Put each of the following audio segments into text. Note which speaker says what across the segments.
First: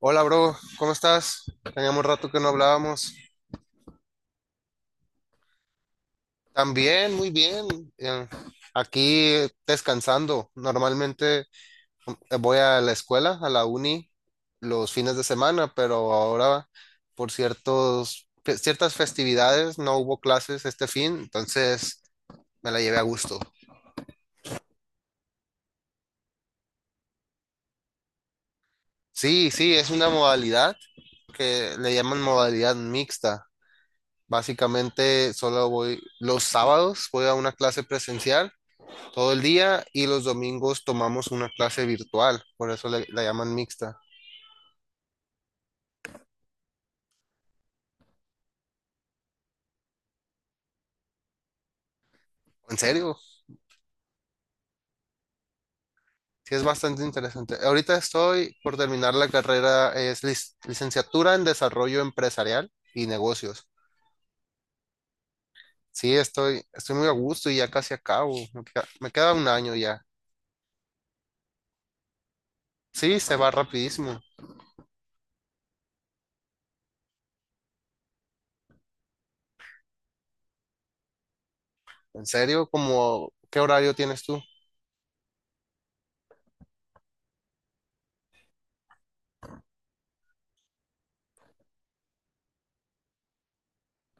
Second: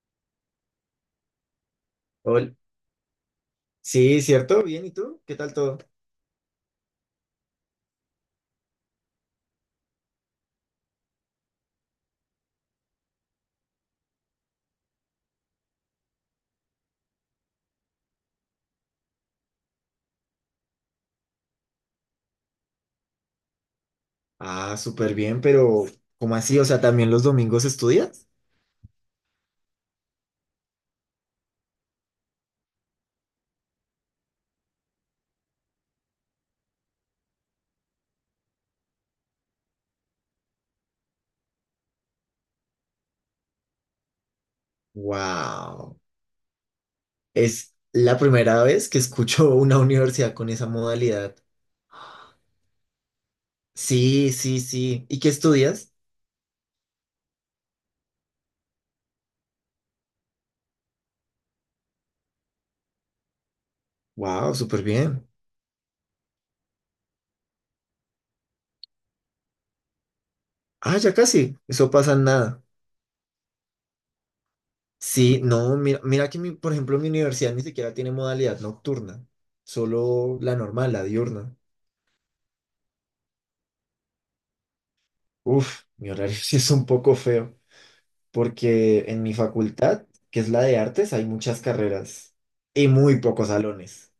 Speaker 1: Hola, bro, ¿cómo estás? Teníamos rato que no
Speaker 2: Ol-
Speaker 1: hablábamos.
Speaker 2: Sí, ¿cierto? Bien, ¿y tú? ¿Qué tal todo?
Speaker 1: También, muy bien. eh, Aquí descansando. Normalmente voy a la escuela, a la uni, los fines de semana, pero ahora por ciertas festividades no hubo clases este fin, entonces me la llevé a gusto.
Speaker 2: Ah, súper bien, pero ¿cómo así? O sea, ¿también los domingos estudias?
Speaker 1: Sí, sí, es una modalidad que le llaman modalidad mixta. Básicamente solo voy los sábados, voy a una clase presencial todo el día y los domingos tomamos una clase virtual, por eso la llaman mixta.
Speaker 2: Wow. Es la primera vez que escucho una universidad con esa modalidad.
Speaker 1: ¿En serio?
Speaker 2: Sí, sí, sí. ¿Y qué estudias?
Speaker 1: Sí, es bastante interesante. Ahorita estoy por terminar la carrera, es licenciatura en desarrollo empresarial y negocios.
Speaker 2: Wow, súper bien.
Speaker 1: Sí, estoy muy a gusto y ya casi acabo. Me queda un año ya.
Speaker 2: Ah, ya casi. Eso pasa en nada.
Speaker 1: Sí, se va rapidísimo.
Speaker 2: Sí, no, mira, mira que por ejemplo, mi universidad ni siquiera tiene modalidad nocturna, solo la normal, la diurna.
Speaker 1: ¿En serio? ¿Qué horario tienes tú?
Speaker 2: Uf, mi horario sí es un poco feo, porque en mi facultad, que es la de artes, hay muchas carreras y muy pocos salones.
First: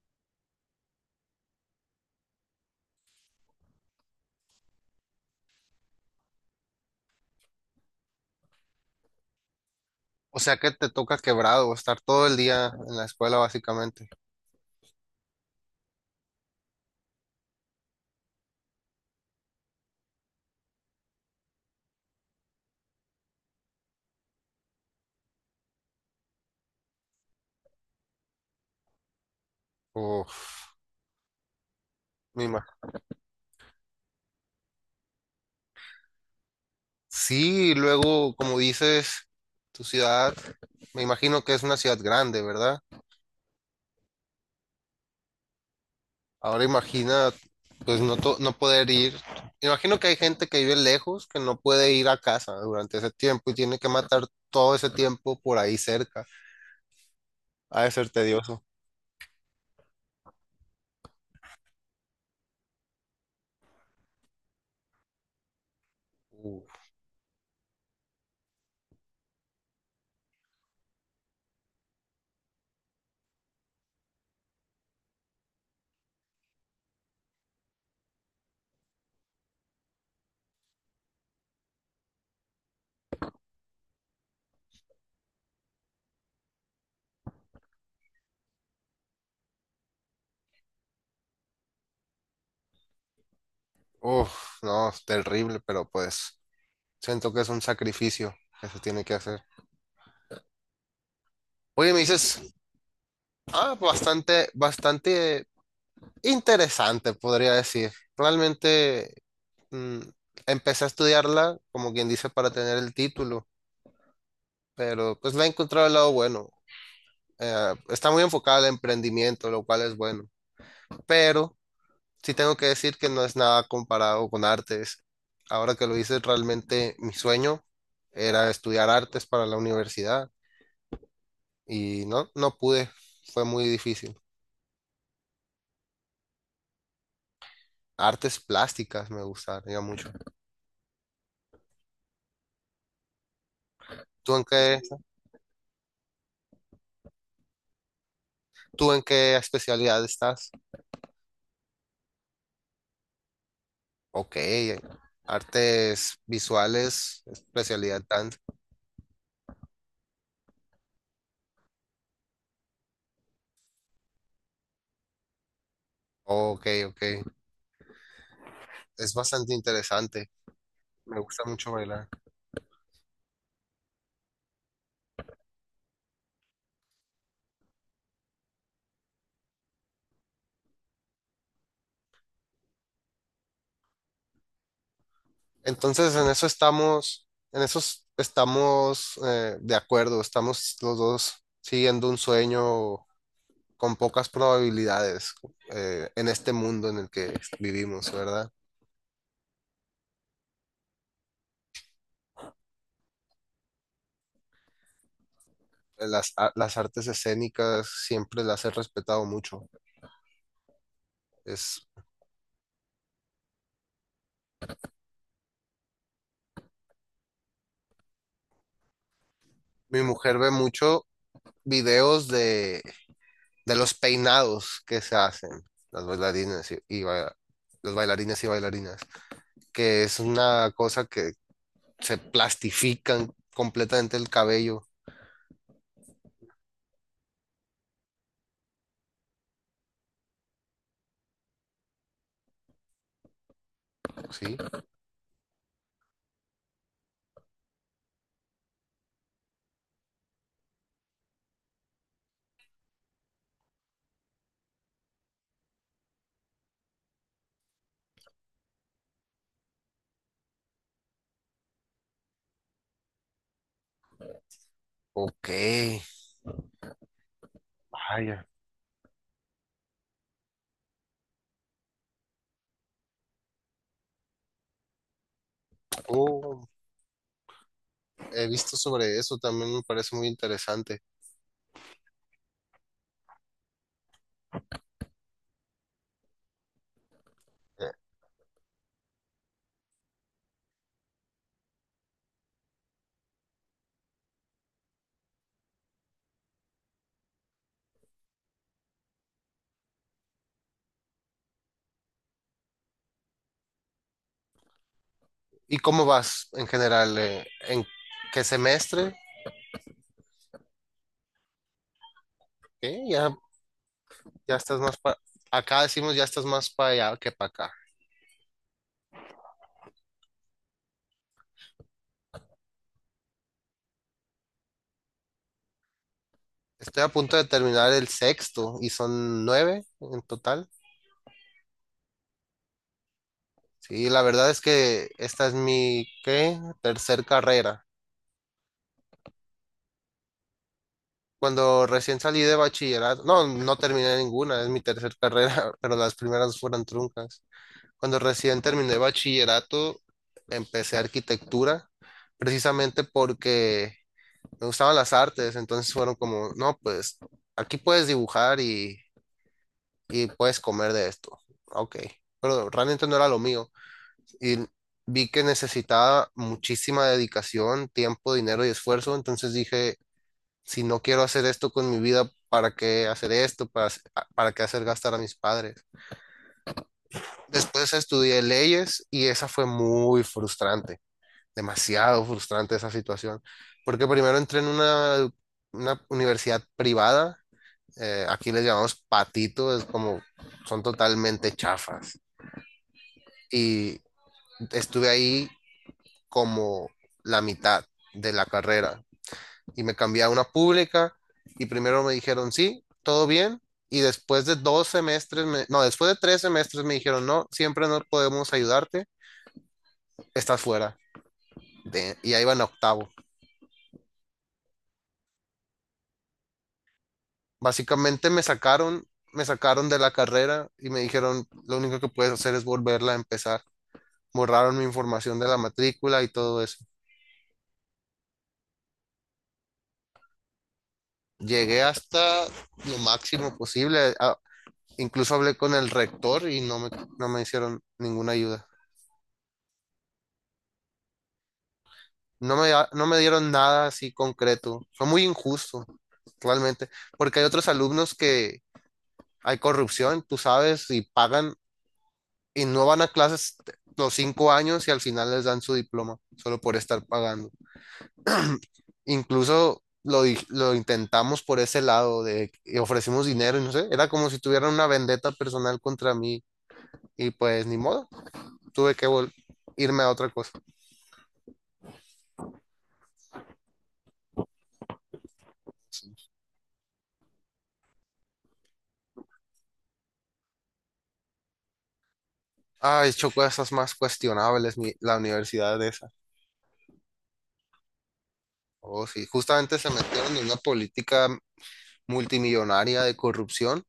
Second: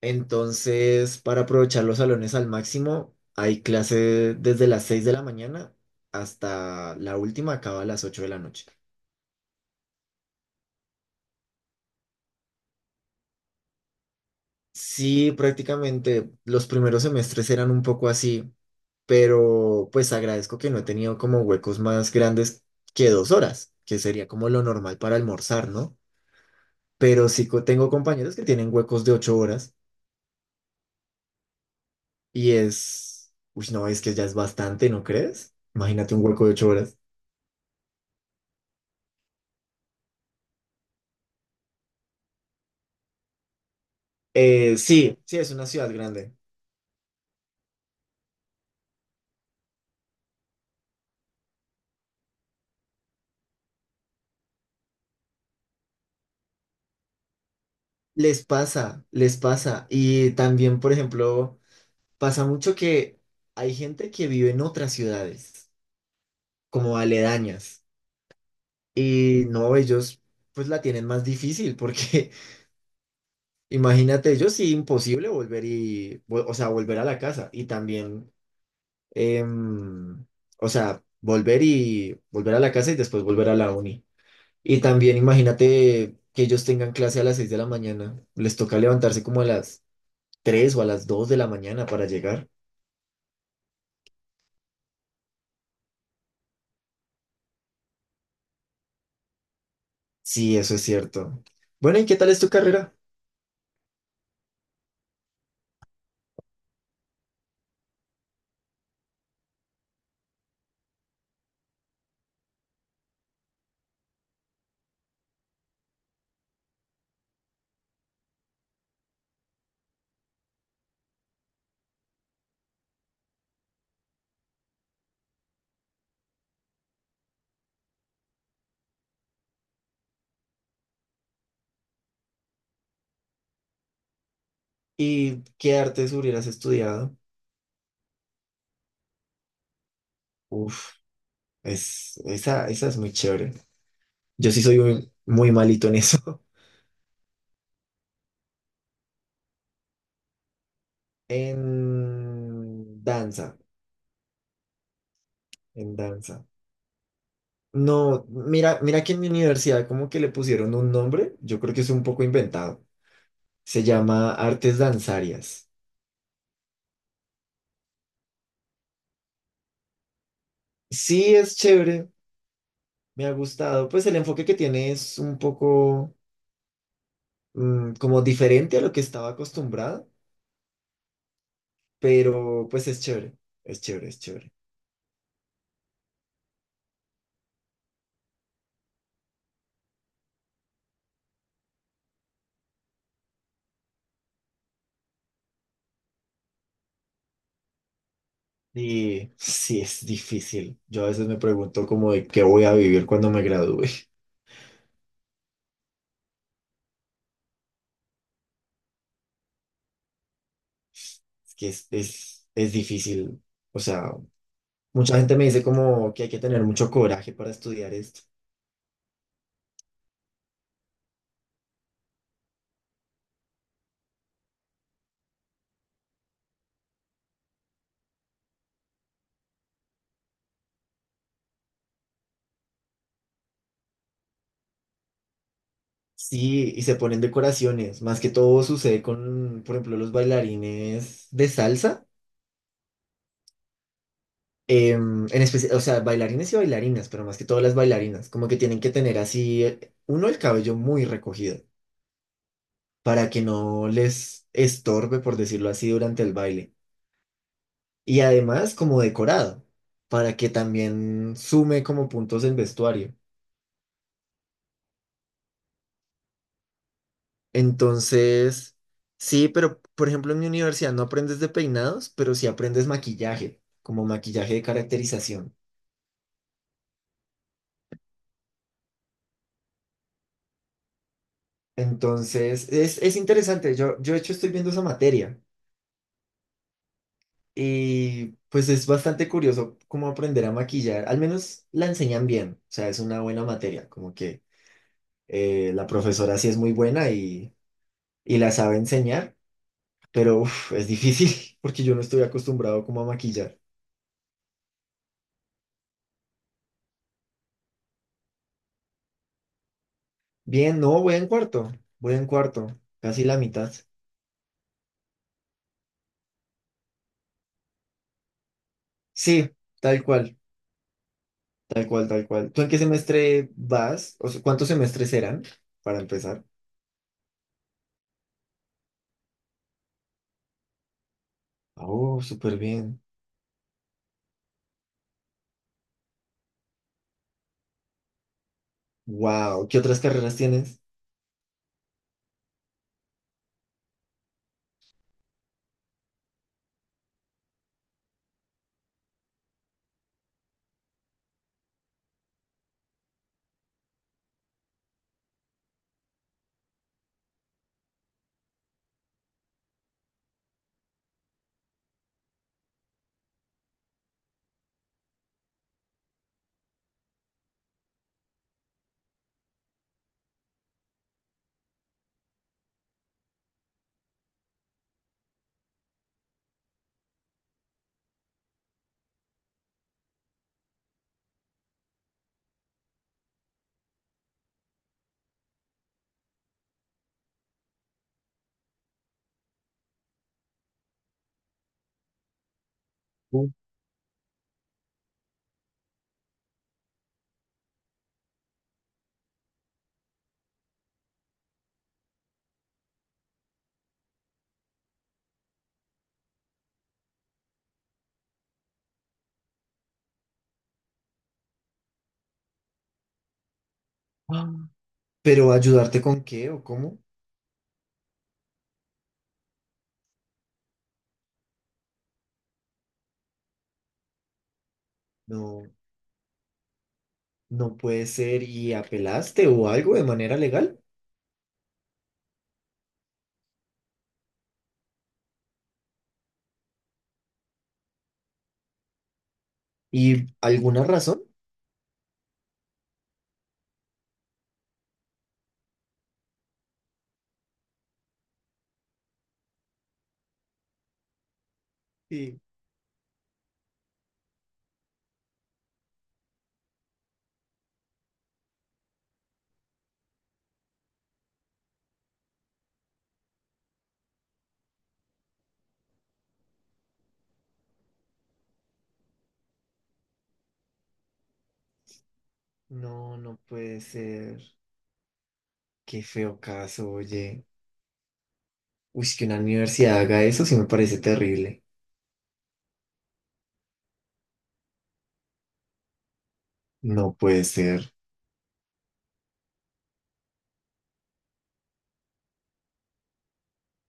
Speaker 2: Entonces, para aprovechar los salones al máximo, hay clase desde las 6 de la mañana hasta la última acaba a las 8 de la noche.
Speaker 1: O sea que te toca quebrado, estar todo el día en la escuela básicamente.
Speaker 2: Sí, prácticamente los primeros semestres eran un poco así, pero pues agradezco que no he tenido como huecos más grandes que 2 horas, que sería como lo normal para almorzar, ¿no? Pero sí tengo compañeros que tienen huecos de 8 horas
Speaker 1: Uf, me
Speaker 2: y
Speaker 1: imagino.
Speaker 2: es, uy, no, es que ya es bastante, ¿no crees? Imagínate un hueco de 8 horas.
Speaker 1: Sí, luego, como dices, tu ciudad, me imagino que es una ciudad grande, ¿verdad?
Speaker 2: Sí, sí, es una ciudad grande.
Speaker 1: Ahora imagina, pues no, no poder ir. Imagino que hay gente que vive lejos, que no puede ir a casa durante ese tiempo y tiene que matar todo ese tiempo por ahí cerca. Ha de ser
Speaker 2: Les
Speaker 1: tedioso.
Speaker 2: pasa, les pasa. Y también, por ejemplo, pasa mucho que hay gente que vive en otras ciudades,
Speaker 1: Uf,
Speaker 2: como aledañas. Y no, ellos pues la tienen más difícil porque imagínate, ellos sí imposible volver o sea, volver a la casa y también, em, o sea, volver y volver a la casa y después volver a la uni. Y también imagínate que ellos tengan clase a las 6 de la mañana, les toca levantarse como a las 3 o a las 2 de la mañana para llegar.
Speaker 1: uf, no, es terrible, pero pues siento que es un sacrificio que se tiene que hacer.
Speaker 2: Sí, eso es cierto.
Speaker 1: Oye,
Speaker 2: Bueno,
Speaker 1: me
Speaker 2: ¿y qué tal es tu
Speaker 1: dices,
Speaker 2: carrera?
Speaker 1: ah, bastante, bastante interesante, podría decir. Realmente. mm, Empecé a estudiarla, como quien dice, para tener el título, pero pues la he encontrado el lado bueno. Está muy enfocada al emprendimiento, lo cual es bueno, pero sí tengo que decir que no es nada comparado con artes. Ahora que lo hice realmente mi sueño era estudiar artes para la universidad y no, no pude, fue muy difícil.
Speaker 2: ¿Y qué artes hubieras estudiado?
Speaker 1: Artes plásticas me gustaría mucho.
Speaker 2: Uf. Esa esa es muy chévere.
Speaker 1: ¿Tú en
Speaker 2: Yo sí soy
Speaker 1: qué,
Speaker 2: muy, muy malito en eso.
Speaker 1: ¿tú en qué especialidad estás?
Speaker 2: En danza,
Speaker 1: Ok,
Speaker 2: en
Speaker 1: artes
Speaker 2: danza.
Speaker 1: visuales, especialidad
Speaker 2: No,
Speaker 1: dance.
Speaker 2: mira, mira que en mi universidad como que le pusieron un nombre, yo creo que es un poco inventado. Se llama Artes Danzarias.
Speaker 1: Ok, ok, es bastante interesante. Me
Speaker 2: Sí,
Speaker 1: gusta
Speaker 2: es
Speaker 1: mucho bailar.
Speaker 2: chévere, me ha gustado. Pues el enfoque que tiene es un poco mm, como diferente a lo que estaba acostumbrado, pero pues es chévere, es chévere, es chévere.
Speaker 1: Entonces, en eso estamos, estamos de acuerdo. Estamos los dos siguiendo un sueño con pocas probabilidades en este mundo en el que vivimos, ¿verdad?
Speaker 2: Y sí, es difícil. Yo a veces me pregunto como de qué voy a vivir cuando me gradúe.
Speaker 1: Las artes escénicas siempre las he respetado mucho.
Speaker 2: Es que
Speaker 1: Es,
Speaker 2: es, es, es difícil. O sea, mucha gente me dice como que hay que tener mucho coraje para estudiar esto.
Speaker 1: Mi mujer ve mucho videos de los peinados que se hacen las bailarinas los bailarines y bailarinas, que es una cosa que se plastifican completamente el cabello,
Speaker 2: Sí, y se ponen decoraciones. Más que todo sucede con, por ejemplo, los bailarines de salsa.
Speaker 1: ¿sí?
Speaker 2: En especial, o sea, bailarines y bailarinas, pero más que todo las bailarinas. Como que tienen que tener así, uno, el cabello muy recogido para que no les estorbe, por decirlo así, durante el baile. Y además como decorado, para que también sume como puntos el vestuario.
Speaker 1: Ok, vaya.
Speaker 2: Entonces, sí, pero por ejemplo en mi universidad no aprendes de peinados, pero sí aprendes maquillaje, como maquillaje de caracterización.
Speaker 1: Oh, he visto sobre eso, también me parece muy interesante.
Speaker 2: Entonces, es interesante. Yo de hecho estoy viendo esa materia
Speaker 1: Eh,
Speaker 2: y pues es bastante curioso cómo aprender a maquillar. Al menos la enseñan bien, o sea, es una buena materia, como que la profesora sí es muy buena y la sabe enseñar. Pero uf, es difícil porque yo no estoy acostumbrado como a maquillar.
Speaker 1: ¿Y cómo vas en general? ¿En qué semestre?
Speaker 2: Bien, no, voy en cuarto,
Speaker 1: ¿Qué?
Speaker 2: casi
Speaker 1: Ya,
Speaker 2: la mitad.
Speaker 1: ya estás más para... Acá decimos ya estás más para allá que para acá.
Speaker 2: Sí, tal cual, tal cual, tal cual. ¿Tú en qué semestre vas? O sea, ¿cuántos semestres serán para empezar?
Speaker 1: Estoy a punto de terminar el sexto y son nueve en total.
Speaker 2: Oh, súper bien.
Speaker 1: Sí, la verdad es que esta es mi, ¿qué? Tercer carrera.
Speaker 2: Wow, ¿qué otras carreras tienes?
Speaker 1: Cuando recién salí de bachillerato, no, no terminé ninguna, es mi tercer carrera, pero las primeras fueron truncas. Cuando recién terminé bachillerato, empecé arquitectura, precisamente porque me gustaban las artes, entonces fueron como, no, pues aquí puedes dibujar y puedes comer de esto. Ok, pero realmente no era lo mío. Y vi que necesitaba muchísima dedicación, tiempo, dinero y esfuerzo, entonces dije, si no quiero hacer esto con mi vida, ¿para qué hacer esto? ¿Para qué hacer gastar a mis padres? Después estudié leyes y esa fue muy frustrante, demasiado frustrante esa situación, porque primero entré en una universidad privada, aquí les llamamos patito, es como, son totalmente chafas.
Speaker 2: Uh.
Speaker 1: Y estuve ahí como la mitad de la carrera y me cambié a una pública y primero me dijeron sí, todo bien y después de dos semestres, me- no, después de 3 semestres me dijeron no, siempre no podemos ayudarte, estás fuera y ahí van a octavo.
Speaker 2: Ah, ¿pero ayudarte con qué o cómo?
Speaker 1: Básicamente me sacaron de la carrera y me dijeron lo único que puedes hacer es volverla a empezar. Borraron mi información de la
Speaker 2: No,
Speaker 1: matrícula y todo eso.
Speaker 2: no puede ser. ¿Y apelaste o algo de manera legal?
Speaker 1: Llegué hasta lo máximo posible. Incluso hablé con el rector y no me hicieron ninguna ayuda.
Speaker 2: ¿Y alguna razón?
Speaker 1: No me dieron nada así concreto. Fue muy injusto, realmente, porque hay otros alumnos que hay corrupción, tú sabes, y pagan
Speaker 2: Sí.
Speaker 1: y no van a clases los 5 años y al final les dan su diploma solo por estar pagando. Incluso lo intentamos por ese lado de y ofrecimos dinero y no sé, era como si tuvieran una vendetta personal contra mí y pues ni modo, tuve que irme a otra cosa.
Speaker 2: No, no puede ser. Qué feo caso, oye. Uy, que una universidad haga eso sí me parece terrible.
Speaker 1: Ay, chocó esas más cuestionables, la universidad de esa.
Speaker 2: No puede ser.
Speaker 1: Oh, sí, justamente se metieron en una política multimillonaria de corrupción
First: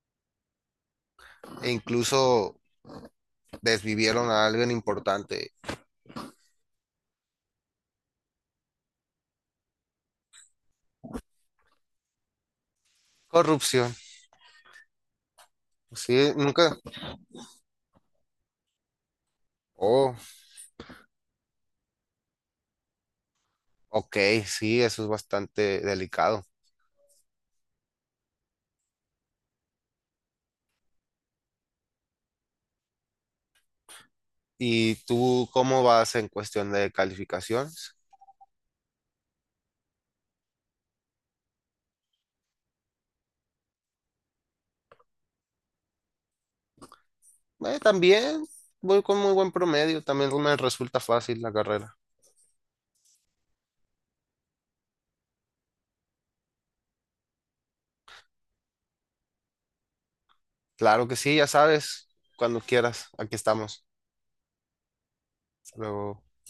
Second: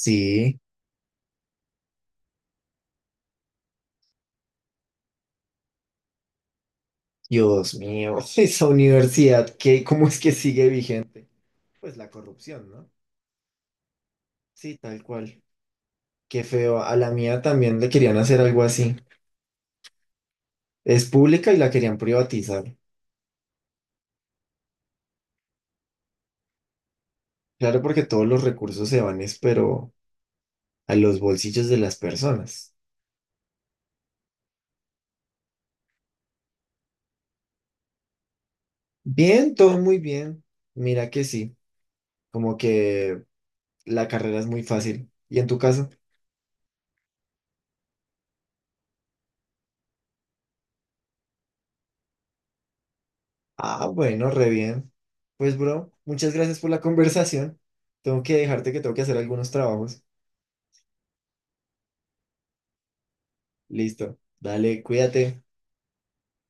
Speaker 2: Sí,
Speaker 1: e incluso desvivieron a alguien importante.
Speaker 2: Dios mío, esa universidad, ¿qué, cómo es que sigue vigente? Pues la corrupción, ¿no?
Speaker 1: Corrupción.
Speaker 2: Sí, tal cual.
Speaker 1: Sí,
Speaker 2: Qué
Speaker 1: nunca.
Speaker 2: feo. A la mía también le querían hacer algo así.
Speaker 1: Oh,
Speaker 2: Es pública y la querían privatizar.
Speaker 1: ok, sí, eso es bastante delicado.
Speaker 2: Claro, porque todos los recursos se van, es, pero a los bolsillos de las personas.
Speaker 1: ¿Y tú cómo vas en cuestión de calificaciones?
Speaker 2: Bien, todo muy bien. Mira que sí, como que la carrera es muy fácil. ¿Y en tu caso?
Speaker 1: También voy con muy buen promedio, también me resulta fácil la carrera.
Speaker 2: Ah, bueno, re bien. Pues, bro, muchas gracias por la conversación. Tengo que dejarte que tengo que hacer algunos trabajos.
Speaker 1: Claro que sí, ya sabes, cuando quieras, aquí estamos.
Speaker 2: Listo. Dale, cuídate.
Speaker 1: Hasta luego.